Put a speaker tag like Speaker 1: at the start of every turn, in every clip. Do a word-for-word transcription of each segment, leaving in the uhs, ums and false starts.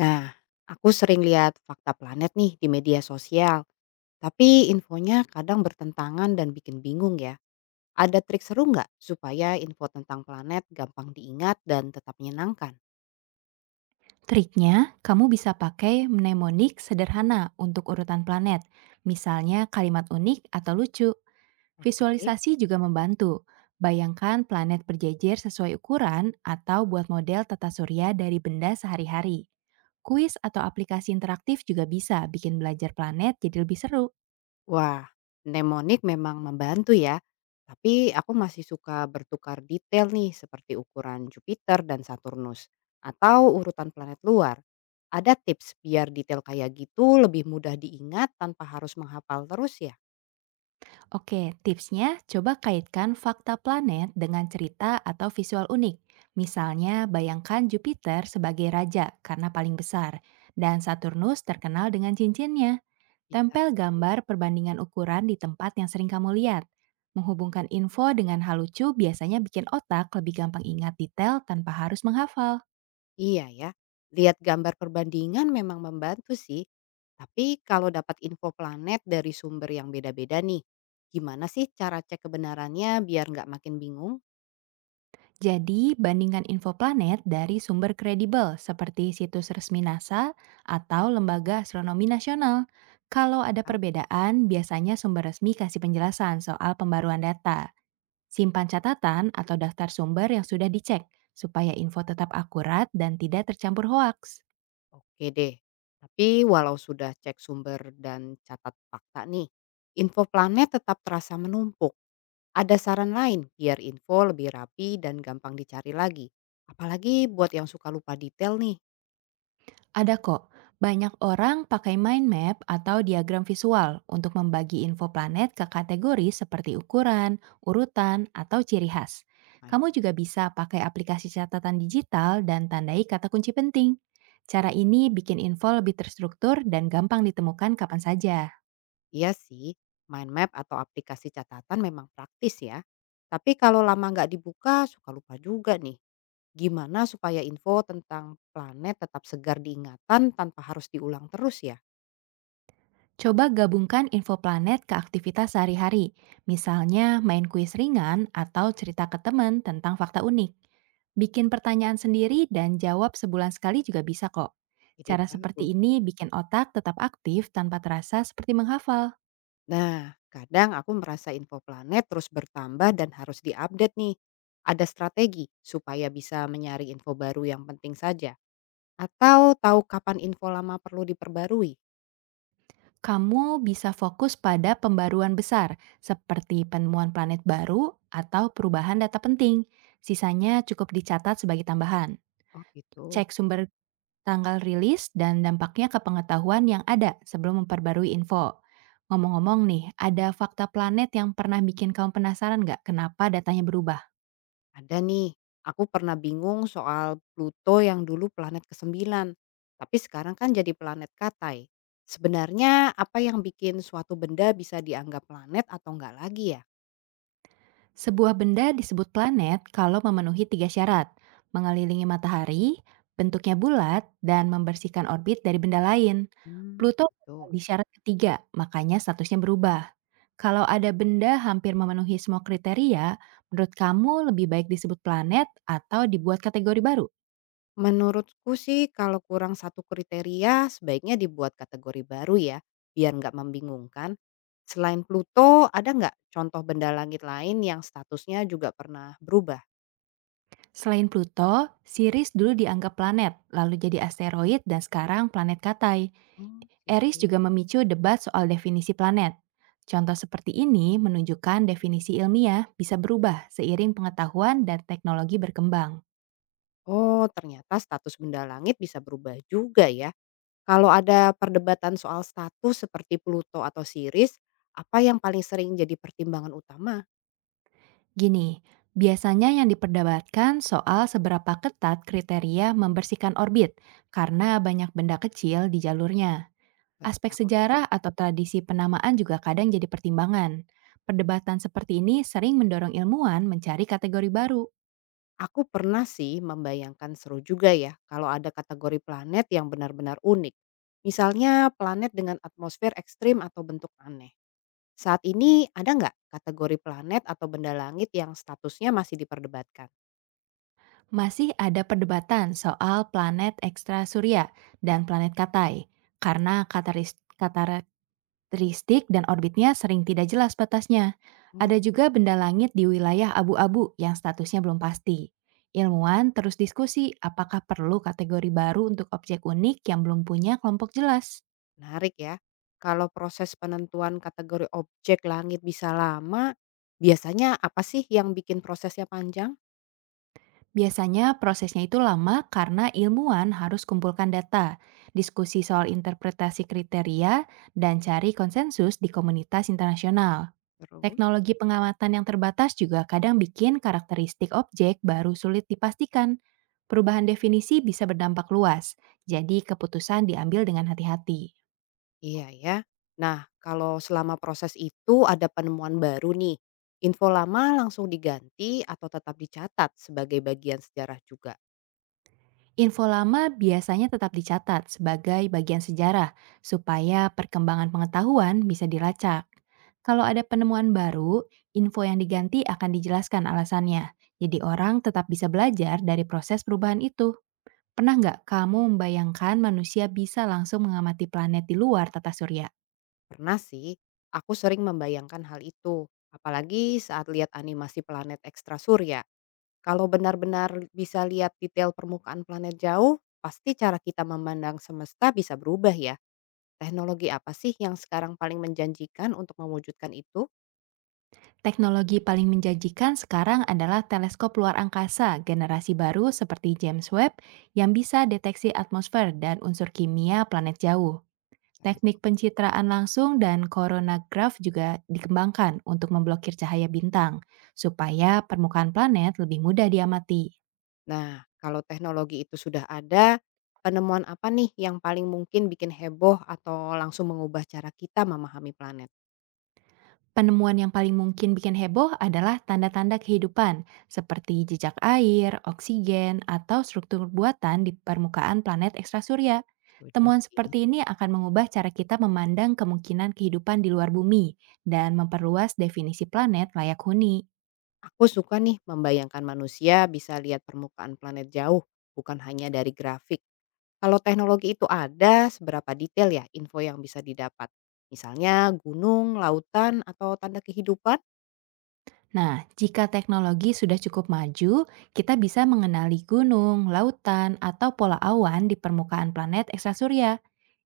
Speaker 1: Nah, aku sering lihat fakta planet nih di media sosial, tapi infonya kadang bertentangan dan bikin bingung ya. Ada trik seru nggak supaya info tentang planet gampang diingat dan tetap menyenangkan?
Speaker 2: Triknya, kamu bisa pakai mnemonik sederhana untuk urutan planet, misalnya kalimat unik atau lucu.
Speaker 1: Oke.
Speaker 2: Visualisasi juga membantu. Bayangkan planet berjejer sesuai ukuran atau buat model tata surya dari benda sehari-hari. Kuis atau aplikasi interaktif juga bisa bikin belajar planet jadi lebih seru.
Speaker 1: Wah, mnemonik memang membantu ya. Tapi aku masih suka bertukar detail nih seperti ukuran Jupiter dan Saturnus atau urutan planet luar. Ada tips biar detail kayak gitu lebih mudah diingat tanpa harus menghafal terus ya?
Speaker 2: Oke, tipsnya coba kaitkan fakta planet dengan cerita atau visual unik. Misalnya, bayangkan Jupiter sebagai raja karena paling besar, dan Saturnus terkenal dengan cincinnya.
Speaker 1: Bisa
Speaker 2: Tempel
Speaker 1: sih.
Speaker 2: gambar perbandingan ukuran di tempat yang sering kamu lihat. Menghubungkan info dengan hal lucu biasanya bikin otak lebih gampang ingat detail tanpa harus menghafal.
Speaker 1: Iya ya, lihat gambar perbandingan memang membantu sih. Tapi kalau dapat info planet dari sumber yang beda-beda nih, gimana sih cara cek kebenarannya biar nggak makin bingung?
Speaker 2: Jadi, bandingkan info planet dari sumber kredibel seperti situs resmi N A S A atau Lembaga Astronomi Nasional. Kalau ada
Speaker 1: Ya,
Speaker 2: perbedaan, biasanya sumber resmi kasih penjelasan soal pembaruan data. Simpan catatan atau daftar sumber yang sudah dicek, supaya info tetap akurat dan tidak tercampur hoaks.
Speaker 1: oke deh. Tapi walau sudah cek sumber dan catat fakta nih, info planet tetap terasa menumpuk. Ada saran lain biar info lebih rapi dan gampang dicari lagi. Apalagi buat yang suka lupa detail nih.
Speaker 2: Ada kok, banyak orang pakai mind map atau diagram visual untuk membagi info planet ke kategori seperti ukuran, urutan, atau ciri khas. Kamu juga bisa pakai aplikasi catatan digital dan tandai kata kunci penting. Cara ini bikin info lebih terstruktur dan gampang ditemukan kapan saja.
Speaker 1: Iya sih, mind map atau aplikasi catatan memang praktis ya. Tapi kalau lama nggak dibuka, suka lupa juga nih. Gimana supaya info tentang planet tetap segar diingatan tanpa harus diulang terus ya?
Speaker 2: Coba gabungkan info planet ke aktivitas sehari-hari, misalnya main kuis ringan atau cerita ke teman tentang fakta unik. Bikin pertanyaan sendiri dan jawab sebulan sekali juga bisa kok.
Speaker 1: Ide
Speaker 2: Cara
Speaker 1: bagus.
Speaker 2: seperti ini bikin otak tetap aktif tanpa terasa seperti menghafal.
Speaker 1: Nah, kadang aku merasa info planet terus bertambah dan harus diupdate nih. Ada strategi supaya bisa menyaring info baru yang penting saja. Atau tahu kapan info lama perlu diperbarui?
Speaker 2: Kamu bisa fokus pada pembaruan besar, seperti penemuan planet baru atau perubahan data penting. Sisanya cukup dicatat sebagai tambahan.
Speaker 1: Oh gitu.
Speaker 2: Cek sumber tanggal rilis, dan dampaknya ke pengetahuan yang ada sebelum memperbarui info. Ngomong-ngomong nih, ada fakta planet yang pernah bikin kamu penasaran nggak kenapa datanya berubah?
Speaker 1: Ada nih, aku pernah bingung soal Pluto yang dulu planet kesembilan, tapi sekarang kan jadi planet Katai. Sebenarnya apa yang bikin suatu benda bisa dianggap planet atau enggak lagi ya?
Speaker 2: Sebuah benda disebut planet kalau memenuhi tiga syarat. Mengelilingi matahari, bentuknya bulat, dan membersihkan orbit dari benda lain.
Speaker 1: Hmm,
Speaker 2: Pluto
Speaker 1: gitu.
Speaker 2: di syarat ketiga, makanya statusnya berubah. Kalau ada benda hampir memenuhi semua kriteria, menurut kamu lebih baik disebut planet atau dibuat kategori baru?
Speaker 1: Menurutku sih kalau kurang satu kriteria sebaiknya dibuat kategori baru ya, biar nggak membingungkan. Selain Pluto, ada nggak contoh benda langit lain yang statusnya juga pernah berubah?
Speaker 2: Selain Pluto, Sirius dulu dianggap planet, lalu jadi asteroid dan sekarang planet Katai.
Speaker 1: Oh,
Speaker 2: Eris
Speaker 1: gitu.
Speaker 2: juga memicu debat soal definisi planet. Contoh seperti ini menunjukkan definisi ilmiah bisa berubah seiring pengetahuan dan teknologi berkembang.
Speaker 1: Oh, ternyata status benda langit bisa berubah juga ya. Kalau ada perdebatan soal status seperti Pluto atau Siris, apa yang paling sering jadi pertimbangan utama?
Speaker 2: Gini, biasanya yang diperdebatkan soal seberapa ketat kriteria membersihkan orbit karena banyak benda kecil di jalurnya.
Speaker 1: Baru
Speaker 2: Aspek
Speaker 1: tahu.
Speaker 2: sejarah atau tradisi penamaan juga kadang jadi pertimbangan. Perdebatan seperti ini sering mendorong ilmuwan mencari kategori baru.
Speaker 1: Aku pernah sih membayangkan seru juga ya kalau ada kategori planet yang benar-benar unik. Misalnya planet dengan atmosfer ekstrim atau bentuk aneh. Saat ini ada nggak kategori planet atau benda langit yang statusnya masih diperdebatkan?
Speaker 2: Masih ada perdebatan soal planet ekstra surya dan planet Katai, karena kataris- karakteristik dan orbitnya sering tidak jelas batasnya. Ada juga benda langit di wilayah abu-abu yang statusnya belum pasti. Ilmuwan terus diskusi apakah perlu kategori baru untuk objek unik yang belum punya kelompok jelas.
Speaker 1: Menarik ya. Kalau proses penentuan kategori objek langit bisa lama, biasanya apa sih yang bikin prosesnya panjang?
Speaker 2: Biasanya prosesnya itu lama karena ilmuwan harus kumpulkan data, diskusi soal interpretasi kriteria, dan cari konsensus di komunitas internasional.
Speaker 1: Terus,
Speaker 2: Teknologi pengamatan yang terbatas juga kadang bikin karakteristik objek baru sulit dipastikan. Perubahan definisi bisa berdampak luas, jadi keputusan diambil dengan hati-hati.
Speaker 1: iya ya. Nah, kalau selama proses itu ada penemuan baru nih, info lama langsung diganti atau tetap dicatat sebagai bagian sejarah juga.
Speaker 2: Info lama biasanya tetap dicatat sebagai bagian sejarah, supaya perkembangan pengetahuan bisa dilacak. Kalau ada penemuan baru, info yang diganti akan dijelaskan alasannya. Jadi orang tetap bisa belajar dari proses perubahan itu. Pernah nggak kamu membayangkan manusia bisa langsung mengamati planet di luar tata surya?
Speaker 1: Pernah sih, aku sering membayangkan hal itu. Apalagi saat lihat animasi planet ekstra surya. Kalau benar-benar bisa lihat detail permukaan planet jauh, pasti cara kita memandang semesta bisa berubah ya. Teknologi apa sih yang sekarang paling menjanjikan untuk mewujudkan itu?
Speaker 2: Teknologi paling menjanjikan sekarang adalah teleskop luar angkasa generasi baru seperti James Webb yang bisa deteksi atmosfer dan unsur kimia planet jauh. Teknik
Speaker 1: Teleskop.
Speaker 2: pencitraan langsung dan coronagraph juga dikembangkan untuk memblokir cahaya bintang, supaya permukaan planet lebih mudah diamati.
Speaker 1: Nah, kalau teknologi itu sudah ada, penemuan apa nih yang paling mungkin bikin heboh atau langsung mengubah cara kita memahami planet?
Speaker 2: Penemuan yang paling mungkin bikin heboh adalah tanda-tanda kehidupan, seperti jejak air, oksigen, atau struktur buatan di permukaan planet ekstrasurya.
Speaker 1: Setuju
Speaker 2: Temuan
Speaker 1: sih.
Speaker 2: seperti ini akan mengubah cara kita memandang kemungkinan kehidupan di luar bumi dan memperluas definisi planet layak huni.
Speaker 1: Aku suka nih membayangkan manusia bisa lihat permukaan planet jauh, bukan hanya dari grafik. Kalau teknologi itu ada, seberapa detail ya info yang bisa didapat? Misalnya gunung, lautan, atau tanda kehidupan?
Speaker 2: Nah, jika teknologi sudah cukup maju, kita bisa mengenali gunung, lautan, atau pola awan di permukaan planet ekstrasurya.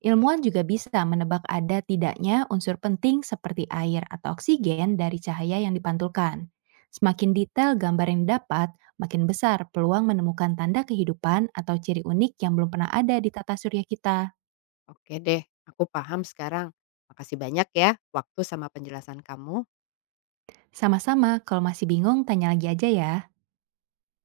Speaker 1: Oke.
Speaker 2: Ilmuwan juga bisa menebak ada tidaknya unsur penting seperti air atau oksigen dari cahaya yang dipantulkan. Semakin detail gambar yang didapat, makin besar peluang menemukan tanda kehidupan atau ciri unik yang belum pernah ada di tata surya kita.
Speaker 1: Oke deh, aku paham sekarang. Makasih banyak ya waktu sama penjelasan kamu.
Speaker 2: Sama-sama, kalau masih bingung tanya lagi aja ya.